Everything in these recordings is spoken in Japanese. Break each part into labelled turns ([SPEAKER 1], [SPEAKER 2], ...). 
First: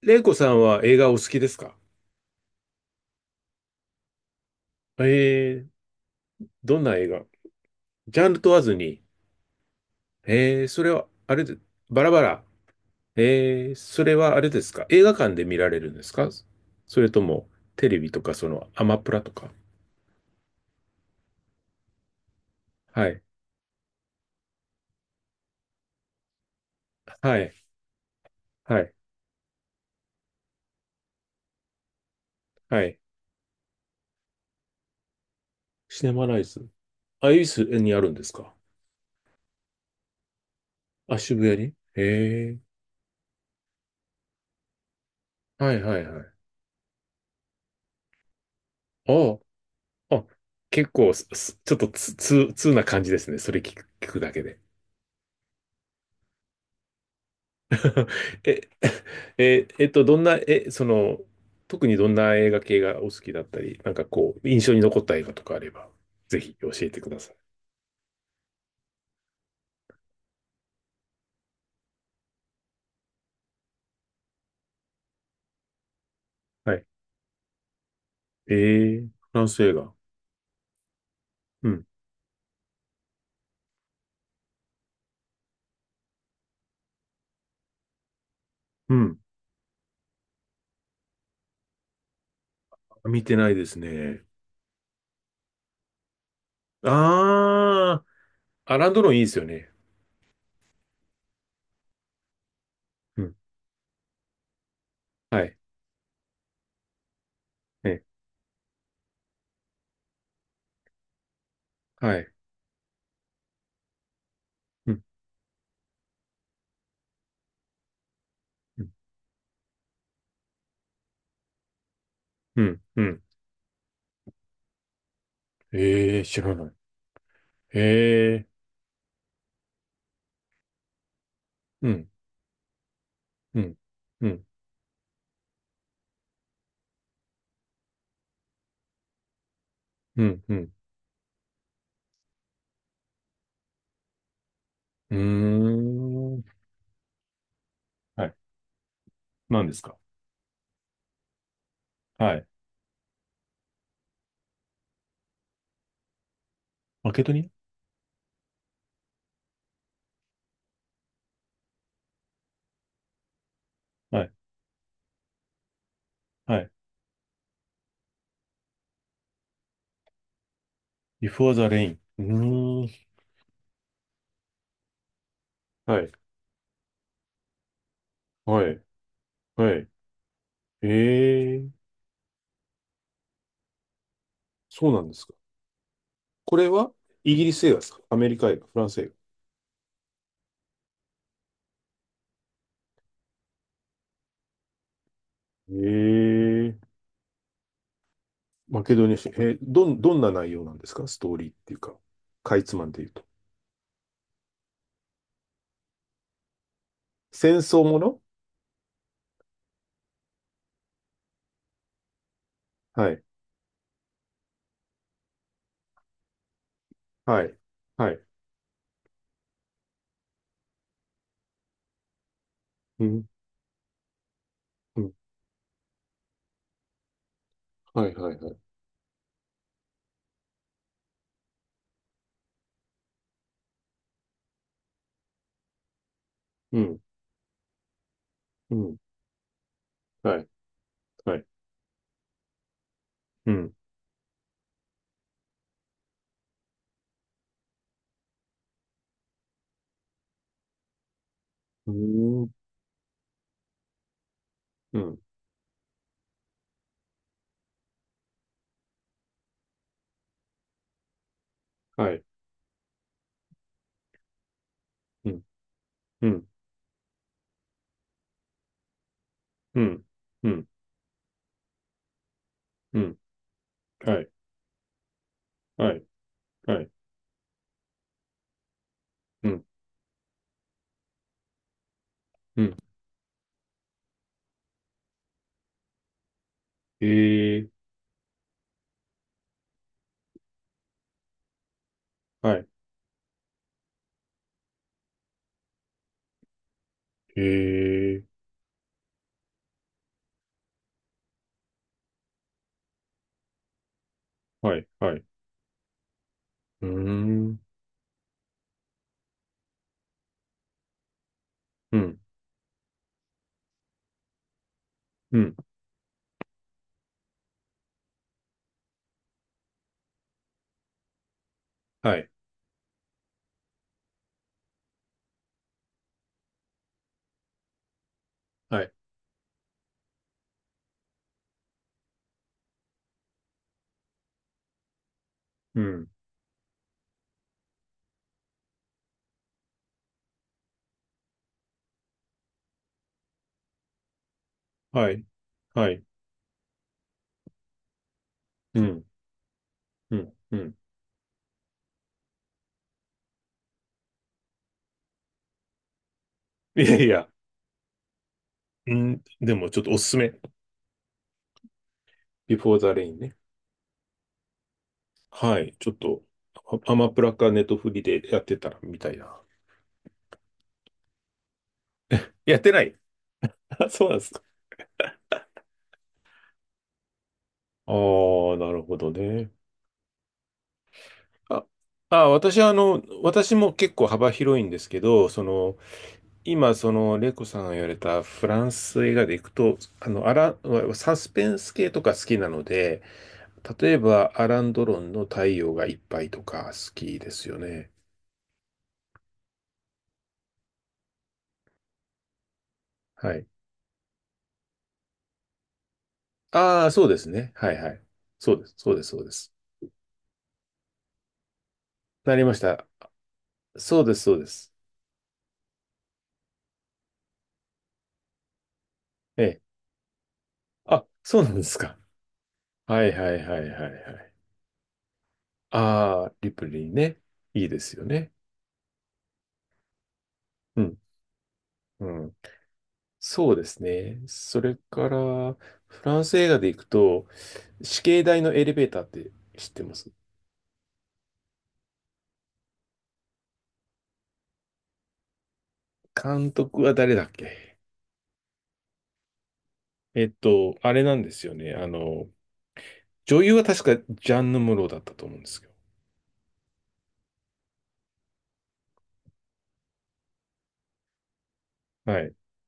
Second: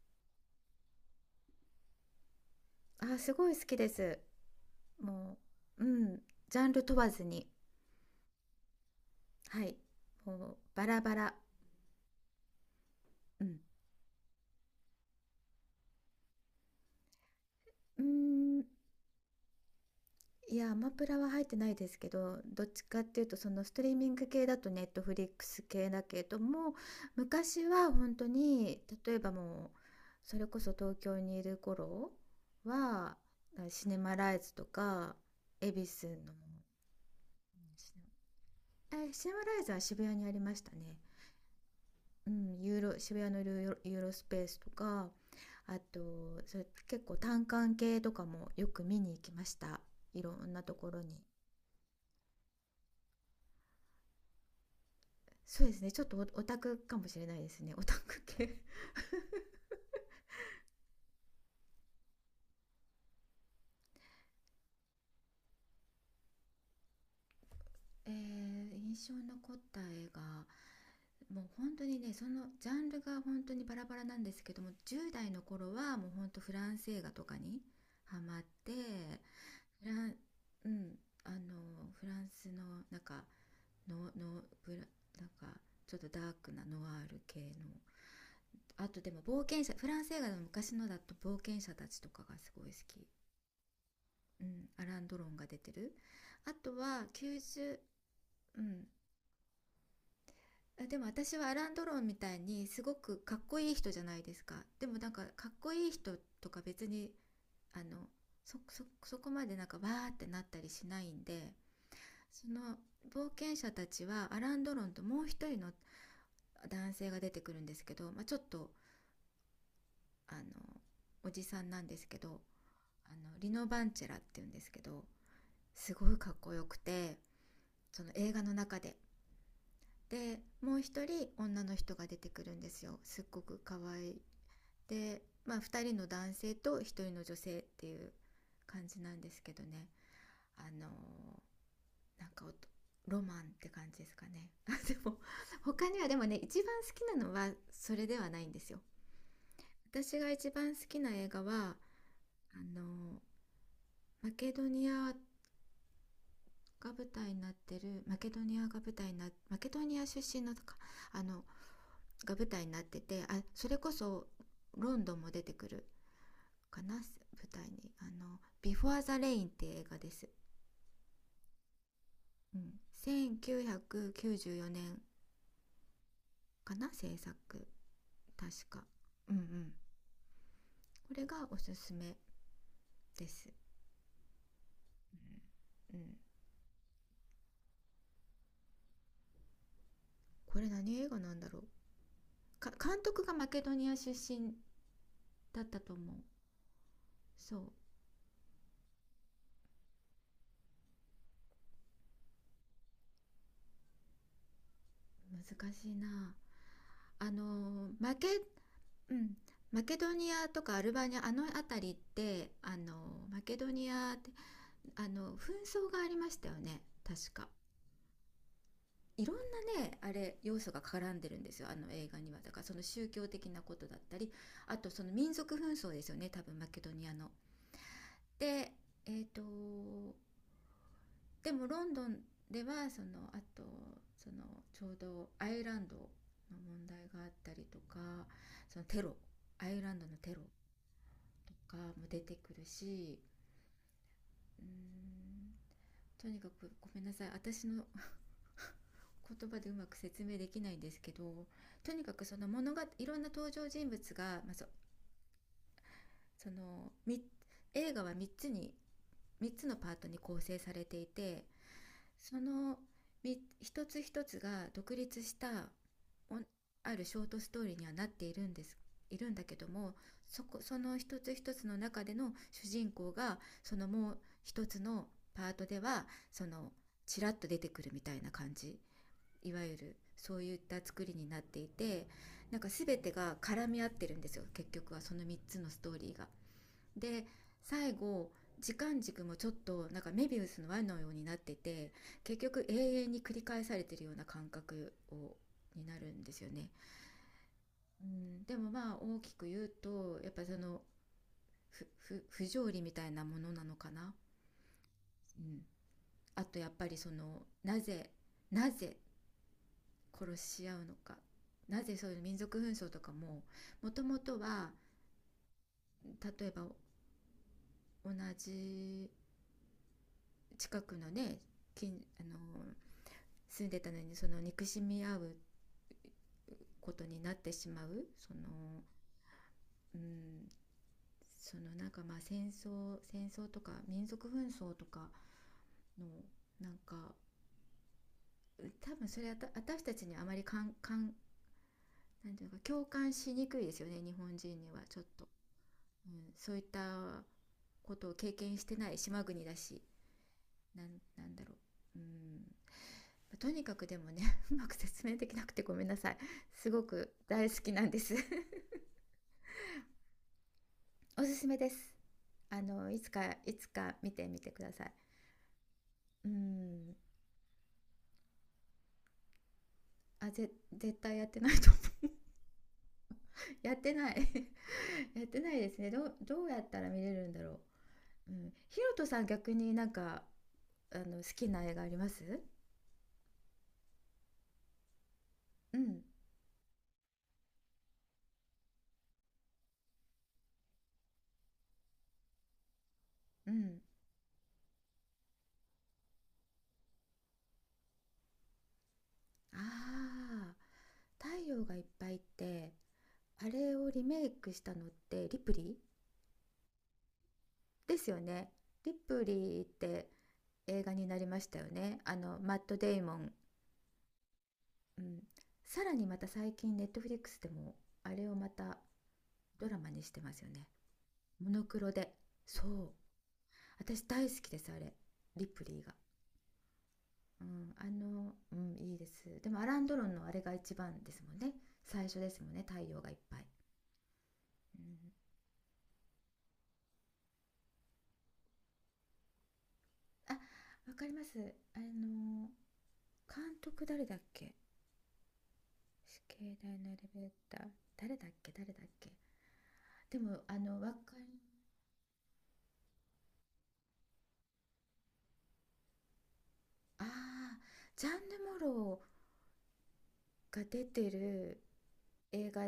[SPEAKER 1] レイコさんは映画お好きですか？
[SPEAKER 2] あ、すごい好きです。も
[SPEAKER 1] えー、
[SPEAKER 2] う、うん、ジャン
[SPEAKER 1] ど
[SPEAKER 2] ル
[SPEAKER 1] んな
[SPEAKER 2] 問
[SPEAKER 1] 映
[SPEAKER 2] わず
[SPEAKER 1] 画
[SPEAKER 2] に、
[SPEAKER 1] ジャンル問わずに。
[SPEAKER 2] はい、もう
[SPEAKER 1] そ
[SPEAKER 2] バ
[SPEAKER 1] れ
[SPEAKER 2] ラ
[SPEAKER 1] は、
[SPEAKER 2] バラ。
[SPEAKER 1] あれで、バラバラ。
[SPEAKER 2] うん。
[SPEAKER 1] それはあれですか？映画館で見られるんですか？それとも、テレ
[SPEAKER 2] うー
[SPEAKER 1] ビとか、
[SPEAKER 2] ん、
[SPEAKER 1] アマプラとか。
[SPEAKER 2] いや、アマプラは入ってないですけど、どっちかっ
[SPEAKER 1] は
[SPEAKER 2] て
[SPEAKER 1] い。
[SPEAKER 2] いうと、そのストリーミング系だとネットフリックス系だけども、
[SPEAKER 1] はい。
[SPEAKER 2] 昔は本当に、
[SPEAKER 1] はい。
[SPEAKER 2] 例えばもう、それこそ東京にいる頃
[SPEAKER 1] はい。
[SPEAKER 2] は、シネマライズとか、恵比
[SPEAKER 1] シ
[SPEAKER 2] 寿
[SPEAKER 1] ネ
[SPEAKER 2] の、
[SPEAKER 1] マ
[SPEAKER 2] うん、
[SPEAKER 1] ライズ。あ、恵比寿
[SPEAKER 2] シ
[SPEAKER 1] にあるんです
[SPEAKER 2] ネ
[SPEAKER 1] か？
[SPEAKER 2] シネマライズは渋谷にありましたね。
[SPEAKER 1] あ、渋谷にえ、
[SPEAKER 2] う
[SPEAKER 1] え
[SPEAKER 2] ん、ユーロ渋谷のユーロスペースとか、
[SPEAKER 1] ー、は
[SPEAKER 2] あ
[SPEAKER 1] いはいはい。
[SPEAKER 2] と、それ結構単館系とかもよく見に行き
[SPEAKER 1] あ
[SPEAKER 2] ました。
[SPEAKER 1] あ、
[SPEAKER 2] い
[SPEAKER 1] あ、
[SPEAKER 2] ろんなとこ
[SPEAKER 1] 結
[SPEAKER 2] ろ
[SPEAKER 1] 構、
[SPEAKER 2] に。
[SPEAKER 1] すすちょっとつ、つ、通な感じですね。それ聞くだけで。
[SPEAKER 2] そうですね、ちょっとオタクかもしれないですね。 オタク 系。
[SPEAKER 1] え、え、どんな、え、その、特にどんな映画系がお好きだったり、なんかこう、印象に残った映画とかあれば、ぜひ教えてください。
[SPEAKER 2] 印象に残った映画。もう本当にね、そのジャンルが本当にバラバラなんですけども、10代の頃はもう本当フラ
[SPEAKER 1] は
[SPEAKER 2] ン
[SPEAKER 1] い。
[SPEAKER 2] ス映画とかにハマっ
[SPEAKER 1] え
[SPEAKER 2] て、
[SPEAKER 1] ー、フランス映
[SPEAKER 2] フラ
[SPEAKER 1] 画。
[SPEAKER 2] ン、うん、あ
[SPEAKER 1] うん。
[SPEAKER 2] の、フランスの、なんか、の、の、ブラ、なんか、ちょっとダークなノワール系の、あ
[SPEAKER 1] う
[SPEAKER 2] とで
[SPEAKER 1] ん。
[SPEAKER 2] も、冒険者、フランス映画の昔のだと冒険者たちとかがすごい好き。
[SPEAKER 1] 見てないですね。
[SPEAKER 2] うん、アラン・ドロンが出てる。あとは、
[SPEAKER 1] あ
[SPEAKER 2] 90、う
[SPEAKER 1] ー、ア
[SPEAKER 2] ん、
[SPEAKER 1] ランドロンいいですよね。
[SPEAKER 2] あ、でも私はアラン・ドロンみたいにすごく
[SPEAKER 1] う
[SPEAKER 2] か
[SPEAKER 1] ん。
[SPEAKER 2] っこいい人じゃないですか。でも、なんか
[SPEAKER 1] は
[SPEAKER 2] かっ
[SPEAKER 1] い。
[SPEAKER 2] こいい人とか別に、あの、
[SPEAKER 1] ね。
[SPEAKER 2] そこまでなんかわーってなったりしないんで、
[SPEAKER 1] はい。
[SPEAKER 2] その冒険者たちはアラン・ドロン
[SPEAKER 1] う
[SPEAKER 2] と
[SPEAKER 1] ん。
[SPEAKER 2] もう一人の男性が出てくるんですけど、まあ、ちょっと
[SPEAKER 1] うん。
[SPEAKER 2] あのおじさんなんですけど、あ
[SPEAKER 1] うん。うん、
[SPEAKER 2] のリノ・バンチェラっていうんですけど、すごい
[SPEAKER 1] えー、
[SPEAKER 2] かっ
[SPEAKER 1] 知
[SPEAKER 2] こ
[SPEAKER 1] ら
[SPEAKER 2] よ
[SPEAKER 1] ない。
[SPEAKER 2] くて、
[SPEAKER 1] え
[SPEAKER 2] その映画
[SPEAKER 1] ー、
[SPEAKER 2] の中で。で、もう一人女の
[SPEAKER 1] う
[SPEAKER 2] 人が
[SPEAKER 1] ん。
[SPEAKER 2] 出てくるんですよ、すっごく
[SPEAKER 1] うん。
[SPEAKER 2] 可愛い。
[SPEAKER 1] うん。
[SPEAKER 2] で、まあ、2人の男性と1人の女性っていう感じなんですけどね。
[SPEAKER 1] うん。う
[SPEAKER 2] あ
[SPEAKER 1] ん。
[SPEAKER 2] の、なんかロマンって感じですかね。 あ、で
[SPEAKER 1] うー
[SPEAKER 2] も他にはでもね、
[SPEAKER 1] ん。
[SPEAKER 2] 一番好きなのはそれで
[SPEAKER 1] は
[SPEAKER 2] は
[SPEAKER 1] い。
[SPEAKER 2] ないんですよ。
[SPEAKER 1] 何ですか？
[SPEAKER 2] 私が一番好きな映画は、
[SPEAKER 1] はい。
[SPEAKER 2] あの、マケドニアが舞
[SPEAKER 1] マケド
[SPEAKER 2] 台にな
[SPEAKER 1] ニ
[SPEAKER 2] ってる、マケドニア出身のとか、あのが舞台になってて、あ、それこ
[SPEAKER 1] ア。は
[SPEAKER 2] そ
[SPEAKER 1] い。
[SPEAKER 2] ロンドンも出てくる
[SPEAKER 1] はい。
[SPEAKER 2] かな、舞台にあの「ビフォアザ・レイン」って映画です。
[SPEAKER 1] Before the Rain。う
[SPEAKER 2] うん、
[SPEAKER 1] ーん。
[SPEAKER 2] 1994年
[SPEAKER 1] はい。
[SPEAKER 2] かな、制作、確
[SPEAKER 1] はい。
[SPEAKER 2] か。うんうん。
[SPEAKER 1] はい。
[SPEAKER 2] これが
[SPEAKER 1] え
[SPEAKER 2] お
[SPEAKER 1] え。
[SPEAKER 2] すすめです。
[SPEAKER 1] そうなんですか。
[SPEAKER 2] うんうん。
[SPEAKER 1] これはイギリス映画ですか？アメリカ映画、フランス映画。
[SPEAKER 2] これ何映画なんだろうか、監督がマケドニア出身だったと思う。
[SPEAKER 1] ええ。
[SPEAKER 2] そう。
[SPEAKER 1] マケドニア史。えー、どんな内容なんですか？ストーリーっていうか、かいつまんで言うと。
[SPEAKER 2] 難しいな。あ
[SPEAKER 1] 戦争
[SPEAKER 2] のー
[SPEAKER 1] も
[SPEAKER 2] マ
[SPEAKER 1] の？
[SPEAKER 2] ケうん。マケドニアとかアルバニアあの辺りって、あの、
[SPEAKER 1] はい。
[SPEAKER 2] マケドニアって、あの紛争がありましたよね、確
[SPEAKER 1] は
[SPEAKER 2] か。
[SPEAKER 1] い。はい。
[SPEAKER 2] いろんなね、あれ、要素が絡んでるんですよ、あの映画には。だから、その
[SPEAKER 1] う
[SPEAKER 2] 宗
[SPEAKER 1] ん。
[SPEAKER 2] 教的なことだったり、あと、
[SPEAKER 1] う
[SPEAKER 2] その
[SPEAKER 1] ん。
[SPEAKER 2] 民族紛争ですよね、多分マケドニアの。
[SPEAKER 1] はい。はい。はい。
[SPEAKER 2] で、えっ、とでも、ロンドンではそのあと、その、ちょうどアイルランドの
[SPEAKER 1] う
[SPEAKER 2] 問
[SPEAKER 1] ん。
[SPEAKER 2] 題があったりとか、
[SPEAKER 1] う
[SPEAKER 2] その
[SPEAKER 1] ん。
[SPEAKER 2] テロ、アイルランドのテ
[SPEAKER 1] は
[SPEAKER 2] ロ
[SPEAKER 1] い。はい。
[SPEAKER 2] とかも出てくるし、
[SPEAKER 1] うん。
[SPEAKER 2] うーんとにかくごめんなさい、私の言葉でうまく説明できないんですけど、
[SPEAKER 1] う
[SPEAKER 2] とにかく、そ
[SPEAKER 1] ー
[SPEAKER 2] の
[SPEAKER 1] ん。
[SPEAKER 2] 物がいろんな登場人物が、まあ、
[SPEAKER 1] うん。
[SPEAKER 2] その映画は3つに、3つのパートに構成されていて、
[SPEAKER 1] はい。
[SPEAKER 2] その一つ一つが独立
[SPEAKER 1] う
[SPEAKER 2] し
[SPEAKER 1] ん。
[SPEAKER 2] た
[SPEAKER 1] うん。
[SPEAKER 2] あるショートストーリーにはなっているんです、いるんだけど
[SPEAKER 1] う
[SPEAKER 2] も、
[SPEAKER 1] ん。うん。
[SPEAKER 2] その一つ一つの中での主人
[SPEAKER 1] う
[SPEAKER 2] 公
[SPEAKER 1] ん。
[SPEAKER 2] が、そのもう
[SPEAKER 1] はい。
[SPEAKER 2] 一つのパートで
[SPEAKER 1] はい。
[SPEAKER 2] は、その
[SPEAKER 1] はい。
[SPEAKER 2] ちらっと出てくるみたいな感じ、
[SPEAKER 1] う
[SPEAKER 2] いわ
[SPEAKER 1] ん。
[SPEAKER 2] ゆるそういった作りになっていて、なん
[SPEAKER 1] う
[SPEAKER 2] か
[SPEAKER 1] ん。
[SPEAKER 2] 全てが絡み合ってるんですよ、結局はその3つのストーリーが。で、
[SPEAKER 1] ええ。
[SPEAKER 2] 最後、時間軸もちょっとなんかメビウスの輪のようになってて、結
[SPEAKER 1] は
[SPEAKER 2] 局
[SPEAKER 1] い。
[SPEAKER 2] 永遠に繰り返されてるような感覚になるんですよね。
[SPEAKER 1] へ
[SPEAKER 2] う
[SPEAKER 1] え、
[SPEAKER 2] ん、でもまあ大きく言うとやっぱその、不条理みたいなものなのかな。
[SPEAKER 1] はい、はい。
[SPEAKER 2] うん、あとやっぱ
[SPEAKER 1] うー
[SPEAKER 2] りその、
[SPEAKER 1] ん、
[SPEAKER 2] なぜ殺し合うのか、なぜ
[SPEAKER 1] う
[SPEAKER 2] そうい
[SPEAKER 1] ん、
[SPEAKER 2] う民族紛争とかも、もともとは
[SPEAKER 1] うん、
[SPEAKER 2] 例えば同じ近くのね、近
[SPEAKER 1] は
[SPEAKER 2] あ
[SPEAKER 1] い、
[SPEAKER 2] の住んでたのにその憎しみ合うことになってしまう、その、
[SPEAKER 1] はい、
[SPEAKER 2] うん、その、なんかまあ戦争とか民族紛争とか
[SPEAKER 1] う
[SPEAKER 2] の、
[SPEAKER 1] ん、
[SPEAKER 2] なんか多分それは私たちにあまりかんかんなんていうか共感しにくいですよね、日本人にはちょっ
[SPEAKER 1] はい、
[SPEAKER 2] と、
[SPEAKER 1] はい、
[SPEAKER 2] うん、そういったことを経験して
[SPEAKER 1] う
[SPEAKER 2] ない
[SPEAKER 1] ん、
[SPEAKER 2] 島国だし、
[SPEAKER 1] うん、うん。
[SPEAKER 2] なんなんだろう。とにかくでもね、 うまく説明できなくてごめんなさい。す
[SPEAKER 1] い
[SPEAKER 2] ご
[SPEAKER 1] やい
[SPEAKER 2] く
[SPEAKER 1] や、
[SPEAKER 2] 大好きなんです。
[SPEAKER 1] うん、でもちょっとおすすめ。
[SPEAKER 2] おすすめです。あ
[SPEAKER 1] Before
[SPEAKER 2] の、
[SPEAKER 1] the
[SPEAKER 2] いつ
[SPEAKER 1] Rain
[SPEAKER 2] か
[SPEAKER 1] ね。
[SPEAKER 2] いつか見てみてください。
[SPEAKER 1] はい、ちょっと、
[SPEAKER 2] うー
[SPEAKER 1] ア
[SPEAKER 2] ん。
[SPEAKER 1] アマプラかネットフリでやってたらみたいな。
[SPEAKER 2] 絶対やってないと思う。
[SPEAKER 1] やってない？
[SPEAKER 2] やっ
[SPEAKER 1] あ、
[SPEAKER 2] て
[SPEAKER 1] そう
[SPEAKER 2] な
[SPEAKER 1] なんですか。
[SPEAKER 2] い。 やってないですね。どうやったら見れるんだろ
[SPEAKER 1] あ
[SPEAKER 2] う。うん、
[SPEAKER 1] あ、な
[SPEAKER 2] ひ
[SPEAKER 1] る
[SPEAKER 2] ろ
[SPEAKER 1] ほ
[SPEAKER 2] と
[SPEAKER 1] ど
[SPEAKER 2] さん、
[SPEAKER 1] ね。
[SPEAKER 2] 逆になんか、あの、好きな
[SPEAKER 1] あ、
[SPEAKER 2] 映画あります？
[SPEAKER 1] 私はあの、私も結構幅広いんですけど、
[SPEAKER 2] うん
[SPEAKER 1] 今、その、レイコさんが言われたフランス映画でいくと、あの、アラン、サスペンス系とか好きなので、
[SPEAKER 2] うん。
[SPEAKER 1] 例えば、アラン・ドロンの太陽がいっぱいとか好きですよね。
[SPEAKER 2] ああ、太陽がいっぱいって、
[SPEAKER 1] は
[SPEAKER 2] あ
[SPEAKER 1] い。
[SPEAKER 2] れをリメイクしたのってリプリ
[SPEAKER 1] ああ、そうですね。はいは
[SPEAKER 2] ーで
[SPEAKER 1] い。
[SPEAKER 2] すよね。
[SPEAKER 1] そうです、そ
[SPEAKER 2] リ
[SPEAKER 1] うです、そ
[SPEAKER 2] プ
[SPEAKER 1] うです。
[SPEAKER 2] リーって映画になりましたよね。あ
[SPEAKER 1] な
[SPEAKER 2] の、
[SPEAKER 1] りま
[SPEAKER 2] マッ
[SPEAKER 1] し
[SPEAKER 2] ト・
[SPEAKER 1] た。
[SPEAKER 2] デイモン。
[SPEAKER 1] そうです、そうです。
[SPEAKER 2] うん。さらにまた最近ネットフリックスでも、あれをまた
[SPEAKER 1] ええ。
[SPEAKER 2] ドラマにしてますよね。
[SPEAKER 1] あ、そう
[SPEAKER 2] モ
[SPEAKER 1] なんで
[SPEAKER 2] ノク
[SPEAKER 1] す
[SPEAKER 2] ロ
[SPEAKER 1] か。
[SPEAKER 2] で。そう。
[SPEAKER 1] はいはいはいはいは
[SPEAKER 2] 私大
[SPEAKER 1] い。
[SPEAKER 2] 好きです、あれ。リプリーが。
[SPEAKER 1] ああ、リプレイね。
[SPEAKER 2] う
[SPEAKER 1] いい
[SPEAKER 2] ん、
[SPEAKER 1] で
[SPEAKER 2] あ
[SPEAKER 1] すよね。
[SPEAKER 2] の、うん、いいです。でもアランドロンのあれが一
[SPEAKER 1] うん、
[SPEAKER 2] 番ですもんね。最
[SPEAKER 1] う
[SPEAKER 2] 初で
[SPEAKER 1] ん。
[SPEAKER 2] すもんね、太陽がいっぱい。
[SPEAKER 1] そうですね。それ
[SPEAKER 2] う
[SPEAKER 1] か
[SPEAKER 2] ん、
[SPEAKER 1] ら、フランス映画でいくと、死刑台のエレベーターって知ってます？
[SPEAKER 2] あ、わかります。あの、監督誰だっけ、死
[SPEAKER 1] 監
[SPEAKER 2] 刑台
[SPEAKER 1] 督
[SPEAKER 2] の
[SPEAKER 1] は
[SPEAKER 2] エレ
[SPEAKER 1] 誰だ
[SPEAKER 2] ベー
[SPEAKER 1] っ
[SPEAKER 2] ター、
[SPEAKER 1] け？
[SPEAKER 2] 誰だっけ。でも、あの、若
[SPEAKER 1] あれなん
[SPEAKER 2] い、
[SPEAKER 1] ですよね。あの、女優は確かジャンヌ・ムロだったと思うんですけど。
[SPEAKER 2] ああ、ジャンヌ・モローが出てる
[SPEAKER 1] はい。う
[SPEAKER 2] 映画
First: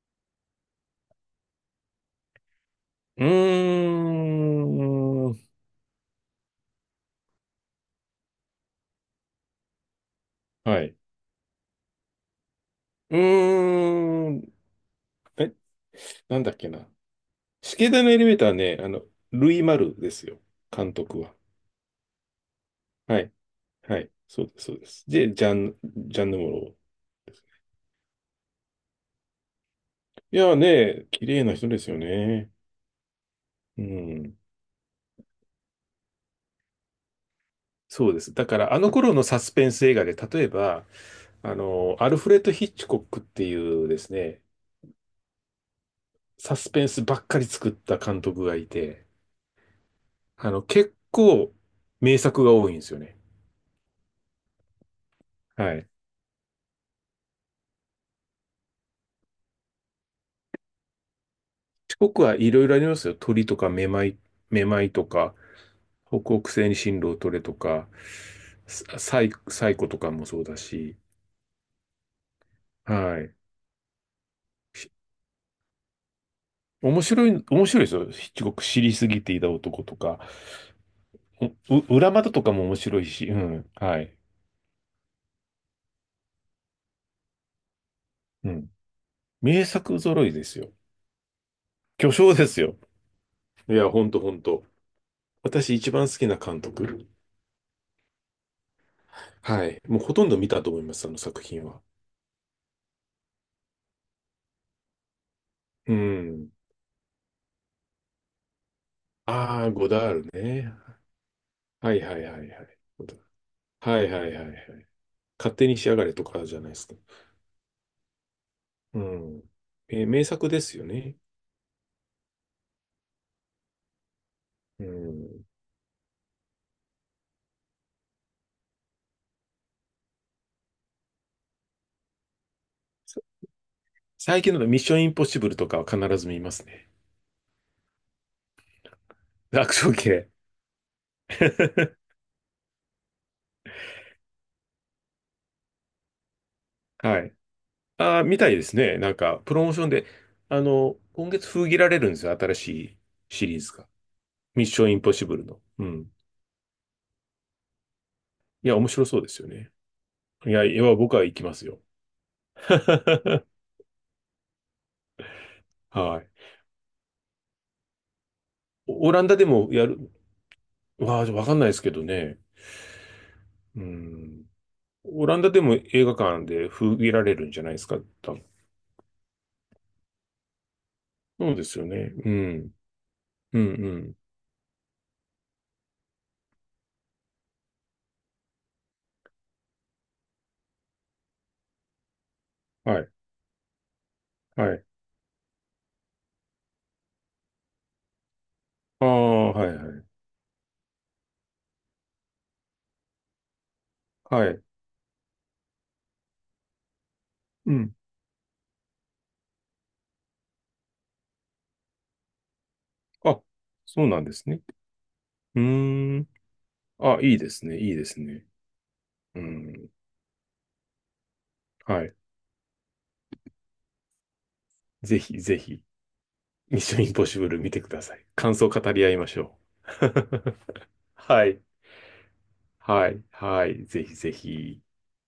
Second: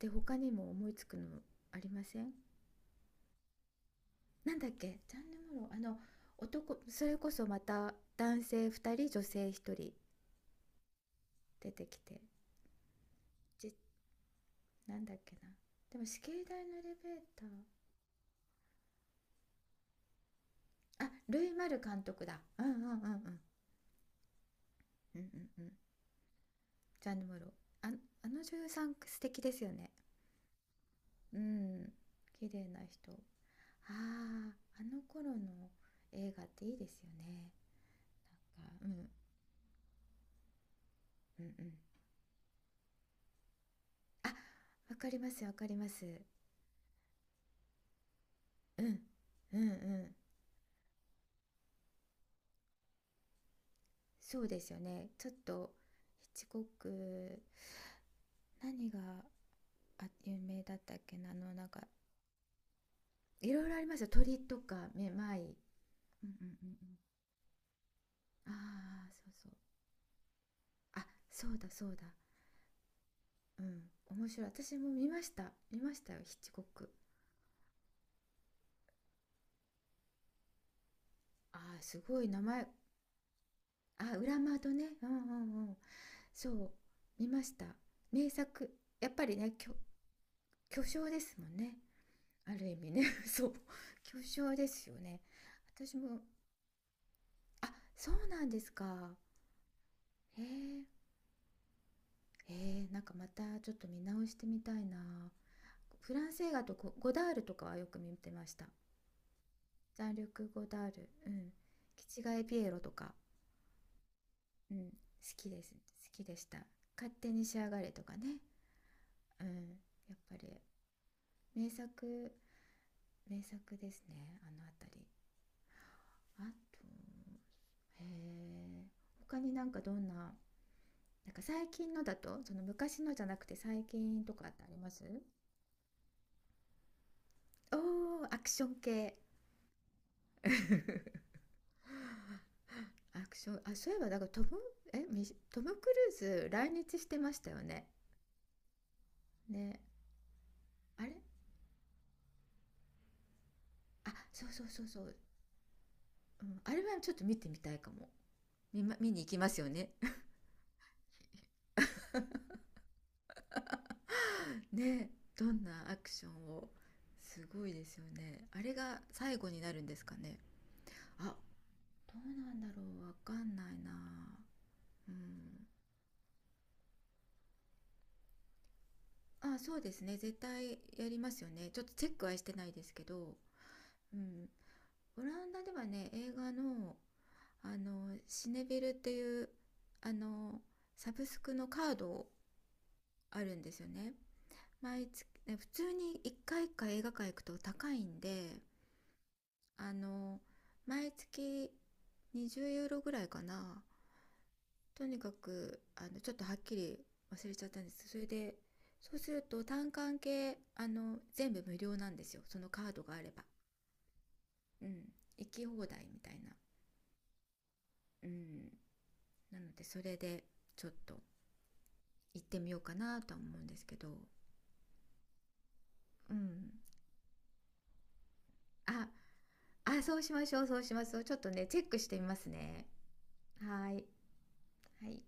[SPEAKER 2] で他にも思いつくのありません？
[SPEAKER 1] ー
[SPEAKER 2] なんだっけ、ジャン
[SPEAKER 1] ん。は
[SPEAKER 2] ヌ・モロー、あの男、それこそまた男性2人女性1人
[SPEAKER 1] い。
[SPEAKER 2] 出てきて、
[SPEAKER 1] う
[SPEAKER 2] じ
[SPEAKER 1] ーん。
[SPEAKER 2] なんだっけな。
[SPEAKER 1] え、
[SPEAKER 2] でも死刑
[SPEAKER 1] なんだっ
[SPEAKER 2] 台
[SPEAKER 1] け
[SPEAKER 2] のエ
[SPEAKER 1] な。
[SPEAKER 2] レベー
[SPEAKER 1] 死刑台のエレベーターはね、あの、ルイ・マルですよ。監
[SPEAKER 2] ター、あ、
[SPEAKER 1] 督は。
[SPEAKER 2] ルイ・マル監督だ。うん、うん、うん、うん、うん、う
[SPEAKER 1] はい。
[SPEAKER 2] ん、
[SPEAKER 1] はい。そうです、そうです。
[SPEAKER 2] うん。
[SPEAKER 1] で、ジャンヌ・ムロ
[SPEAKER 2] ジャンヌ・
[SPEAKER 1] で
[SPEAKER 2] モロ
[SPEAKER 1] すね。
[SPEAKER 2] ー。ああ、の女優さん素敵ですよね。
[SPEAKER 1] いやーね、綺
[SPEAKER 2] う
[SPEAKER 1] 麗な人です
[SPEAKER 2] ん、
[SPEAKER 1] よ
[SPEAKER 2] 綺
[SPEAKER 1] ね。
[SPEAKER 2] 麗な人。あ
[SPEAKER 1] う
[SPEAKER 2] あ、
[SPEAKER 1] ん。
[SPEAKER 2] あの頃の映画っていいですよね、
[SPEAKER 1] そうです。だか
[SPEAKER 2] な
[SPEAKER 1] ら、あの
[SPEAKER 2] んか、
[SPEAKER 1] 頃のサスペンス映画で、例えば、
[SPEAKER 2] うん、うん
[SPEAKER 1] あ
[SPEAKER 2] うん。
[SPEAKER 1] の、アルフレッド・ヒッチコックっていうです
[SPEAKER 2] あ、
[SPEAKER 1] ね、
[SPEAKER 2] わかります、わかります。
[SPEAKER 1] サスペンスばっかり作った監督がい
[SPEAKER 2] うん
[SPEAKER 1] て、
[SPEAKER 2] うん。うん、
[SPEAKER 1] あの、結構名作が多いんですよね。
[SPEAKER 2] そうですよね、ちょっと
[SPEAKER 1] はい。ヒッ
[SPEAKER 2] ヒッチコック、何が、あ、有名だったっけな、あの、なんか、
[SPEAKER 1] チコックはいろいろありますよ。鳥
[SPEAKER 2] い
[SPEAKER 1] と
[SPEAKER 2] ろい
[SPEAKER 1] か
[SPEAKER 2] ろあり
[SPEAKER 1] め
[SPEAKER 2] ます
[SPEAKER 1] ま
[SPEAKER 2] よ、
[SPEAKER 1] い、
[SPEAKER 2] 鳥と
[SPEAKER 1] めま
[SPEAKER 2] か
[SPEAKER 1] いと
[SPEAKER 2] め
[SPEAKER 1] か、
[SPEAKER 2] まい。うん
[SPEAKER 1] 北
[SPEAKER 2] う
[SPEAKER 1] 北
[SPEAKER 2] んう
[SPEAKER 1] 西に
[SPEAKER 2] ん
[SPEAKER 1] 進路を取れとか、
[SPEAKER 2] うん。ああ、そうそう。
[SPEAKER 1] サイコとかもそうだし、
[SPEAKER 2] あ、そうだそうだ。
[SPEAKER 1] はい。
[SPEAKER 2] うん、面白い、私も
[SPEAKER 1] し、
[SPEAKER 2] 見ました、見ましたよヒッチコック。
[SPEAKER 1] 面白い、面白いですよ。ヒッチコック知りすぎていた男とか、
[SPEAKER 2] ああ、す
[SPEAKER 1] 裏
[SPEAKER 2] ごい
[SPEAKER 1] 窓
[SPEAKER 2] 名
[SPEAKER 1] とかも
[SPEAKER 2] 前。
[SPEAKER 1] 面白いし、うん。はい。
[SPEAKER 2] あ、裏窓ね。うんうんうん。そう、見ました。名
[SPEAKER 1] う
[SPEAKER 2] 作。
[SPEAKER 1] ん。
[SPEAKER 2] やっぱりね、
[SPEAKER 1] 名作揃いですよ。
[SPEAKER 2] 巨匠ですもんね。
[SPEAKER 1] 巨匠で
[SPEAKER 2] あ
[SPEAKER 1] す
[SPEAKER 2] る意
[SPEAKER 1] よ。
[SPEAKER 2] 味ね。そう。
[SPEAKER 1] いや、ほんと
[SPEAKER 2] 巨
[SPEAKER 1] ほん
[SPEAKER 2] 匠
[SPEAKER 1] と。
[SPEAKER 2] ですよね。
[SPEAKER 1] 私一
[SPEAKER 2] 私
[SPEAKER 1] 番好
[SPEAKER 2] も、
[SPEAKER 1] きな監督。
[SPEAKER 2] あ、そうなんですか。
[SPEAKER 1] はい。もうほとんど
[SPEAKER 2] へ
[SPEAKER 1] 見たと思い
[SPEAKER 2] え。
[SPEAKER 1] ます、あの作品は。
[SPEAKER 2] へえ、なんかまたちょっと見直してみたいな。
[SPEAKER 1] う
[SPEAKER 2] フランス
[SPEAKER 1] ん。
[SPEAKER 2] 映画と、ゴダールとかはよく見てました。
[SPEAKER 1] ああ、ゴダ
[SPEAKER 2] 残
[SPEAKER 1] ール
[SPEAKER 2] 力ゴ
[SPEAKER 1] ね。
[SPEAKER 2] ダール。うん。
[SPEAKER 1] はい
[SPEAKER 2] キ
[SPEAKER 1] は
[SPEAKER 2] チ
[SPEAKER 1] い
[SPEAKER 2] ガ
[SPEAKER 1] は
[SPEAKER 2] エ
[SPEAKER 1] い
[SPEAKER 2] ピ
[SPEAKER 1] は
[SPEAKER 2] エロ
[SPEAKER 1] い。
[SPEAKER 2] と
[SPEAKER 1] ゴ
[SPEAKER 2] か。
[SPEAKER 1] ダール、はいはいはいは
[SPEAKER 2] う
[SPEAKER 1] い。
[SPEAKER 2] ん。好き
[SPEAKER 1] 勝
[SPEAKER 2] で
[SPEAKER 1] 手
[SPEAKER 2] す。
[SPEAKER 1] に
[SPEAKER 2] 好
[SPEAKER 1] 仕上がれ
[SPEAKER 2] き
[SPEAKER 1] と
[SPEAKER 2] でし
[SPEAKER 1] かじ
[SPEAKER 2] た。
[SPEAKER 1] ゃないですか。
[SPEAKER 2] 勝手に仕上がれとかね。
[SPEAKER 1] うん。
[SPEAKER 2] うん。
[SPEAKER 1] えー、
[SPEAKER 2] やっ
[SPEAKER 1] 名
[SPEAKER 2] ぱり
[SPEAKER 1] 作ですよね。
[SPEAKER 2] 名作、名作ですね、あのあた
[SPEAKER 1] う
[SPEAKER 2] り。
[SPEAKER 1] ん。
[SPEAKER 2] あと、へえ、他になんか、どんななんか最近のだと、その昔の
[SPEAKER 1] さ、
[SPEAKER 2] じゃなくて最近と
[SPEAKER 1] 最
[SPEAKER 2] かっ
[SPEAKER 1] 近
[SPEAKER 2] てあ
[SPEAKER 1] の
[SPEAKER 2] り
[SPEAKER 1] ミッ
[SPEAKER 2] ま
[SPEAKER 1] ション
[SPEAKER 2] す？
[SPEAKER 1] インポッシブルとかは必ず見ますね。
[SPEAKER 2] おー、アクション系。
[SPEAKER 1] アクション系。
[SPEAKER 2] アクション、あ、そういえばだから、トムえミシトム・クルーズ来日して
[SPEAKER 1] は
[SPEAKER 2] ま
[SPEAKER 1] い。
[SPEAKER 2] したよね。
[SPEAKER 1] ああ、みたいですね。なんか、プロモー
[SPEAKER 2] ね。
[SPEAKER 1] ションで、あの、
[SPEAKER 2] あれ、
[SPEAKER 1] 今月封切られるんですよ。新しいシリーズが。
[SPEAKER 2] あ、そう
[SPEAKER 1] ミ
[SPEAKER 2] そ
[SPEAKER 1] ッ
[SPEAKER 2] う
[SPEAKER 1] シ
[SPEAKER 2] そ
[SPEAKER 1] ョ
[SPEAKER 2] う
[SPEAKER 1] ンイ
[SPEAKER 2] そ
[SPEAKER 1] ンポッ
[SPEAKER 2] う、
[SPEAKER 1] シブルの。うん。
[SPEAKER 2] うん、あれはちょっと見てみたいかも。
[SPEAKER 1] いや、面白
[SPEAKER 2] 見
[SPEAKER 1] そ
[SPEAKER 2] に
[SPEAKER 1] う
[SPEAKER 2] 行
[SPEAKER 1] で
[SPEAKER 2] き
[SPEAKER 1] す
[SPEAKER 2] ま
[SPEAKER 1] よ
[SPEAKER 2] すよ
[SPEAKER 1] ね。
[SPEAKER 2] ね。
[SPEAKER 1] いや、いや、僕は行きますよ。
[SPEAKER 2] ね、どんなアク
[SPEAKER 1] は
[SPEAKER 2] ショ
[SPEAKER 1] い。
[SPEAKER 2] ンを、すごいですよね。あれが
[SPEAKER 1] オラン
[SPEAKER 2] 最
[SPEAKER 1] ダで
[SPEAKER 2] 後に
[SPEAKER 1] も
[SPEAKER 2] なる
[SPEAKER 1] や
[SPEAKER 2] んです
[SPEAKER 1] る、
[SPEAKER 2] かね。
[SPEAKER 1] わあ、
[SPEAKER 2] あ、
[SPEAKER 1] わかんないですけど
[SPEAKER 2] ど
[SPEAKER 1] ね。
[SPEAKER 2] うなんだろう、わかんない
[SPEAKER 1] う
[SPEAKER 2] な。
[SPEAKER 1] ん。
[SPEAKER 2] う
[SPEAKER 1] オランダで
[SPEAKER 2] ん。
[SPEAKER 1] も映画館で封切られるんじゃないですか、多分。
[SPEAKER 2] あ、そうですね、絶対やりますよ
[SPEAKER 1] そうで
[SPEAKER 2] ね。ち
[SPEAKER 1] す
[SPEAKER 2] ょっ
[SPEAKER 1] よ
[SPEAKER 2] とチェ
[SPEAKER 1] ね。
[SPEAKER 2] ック
[SPEAKER 1] う
[SPEAKER 2] はしてな
[SPEAKER 1] ん。
[SPEAKER 2] いですけど、
[SPEAKER 1] うん、うん。
[SPEAKER 2] うん。オランダではね、映画の、あの、シネベルっていう、あの、サブスクのカード
[SPEAKER 1] はい。
[SPEAKER 2] あるんですよね。
[SPEAKER 1] はい。
[SPEAKER 2] 毎月、ね、普通に一回か、映画館行くと高いんで、
[SPEAKER 1] ああ、はい、は
[SPEAKER 2] あ
[SPEAKER 1] い。
[SPEAKER 2] の毎月20ユーロぐらいかな、
[SPEAKER 1] はい。
[SPEAKER 2] とにかくあのちょっとはっきり忘れちゃっ
[SPEAKER 1] う
[SPEAKER 2] たんで
[SPEAKER 1] ん。
[SPEAKER 2] す。それで、そうすると単管系、あの全部無料なんですよ、そのカードがあれ
[SPEAKER 1] あ、
[SPEAKER 2] ば。
[SPEAKER 1] そうなんですね。
[SPEAKER 2] うん、行
[SPEAKER 1] う
[SPEAKER 2] き放題
[SPEAKER 1] ー
[SPEAKER 2] み
[SPEAKER 1] ん。
[SPEAKER 2] たいな。
[SPEAKER 1] あ、いいですね、いいです
[SPEAKER 2] う
[SPEAKER 1] ね。
[SPEAKER 2] ん。
[SPEAKER 1] う
[SPEAKER 2] なので
[SPEAKER 1] ん。
[SPEAKER 2] それでちょっと
[SPEAKER 1] はい。
[SPEAKER 2] 行ってみようかなとは思うんですけど、
[SPEAKER 1] ぜひ、ぜひ、
[SPEAKER 2] うん。
[SPEAKER 1] ミッションインポッシブル見てください。感想を語り
[SPEAKER 2] あ
[SPEAKER 1] 合いましょ
[SPEAKER 2] あ、そうしま
[SPEAKER 1] う。
[SPEAKER 2] しょうそうしま す、ちょっ
[SPEAKER 1] は
[SPEAKER 2] と
[SPEAKER 1] い。
[SPEAKER 2] ねチェックしてみますね。
[SPEAKER 1] はい。はい。
[SPEAKER 2] は
[SPEAKER 1] ぜ
[SPEAKER 2] い、
[SPEAKER 1] ひぜひ。
[SPEAKER 2] はい。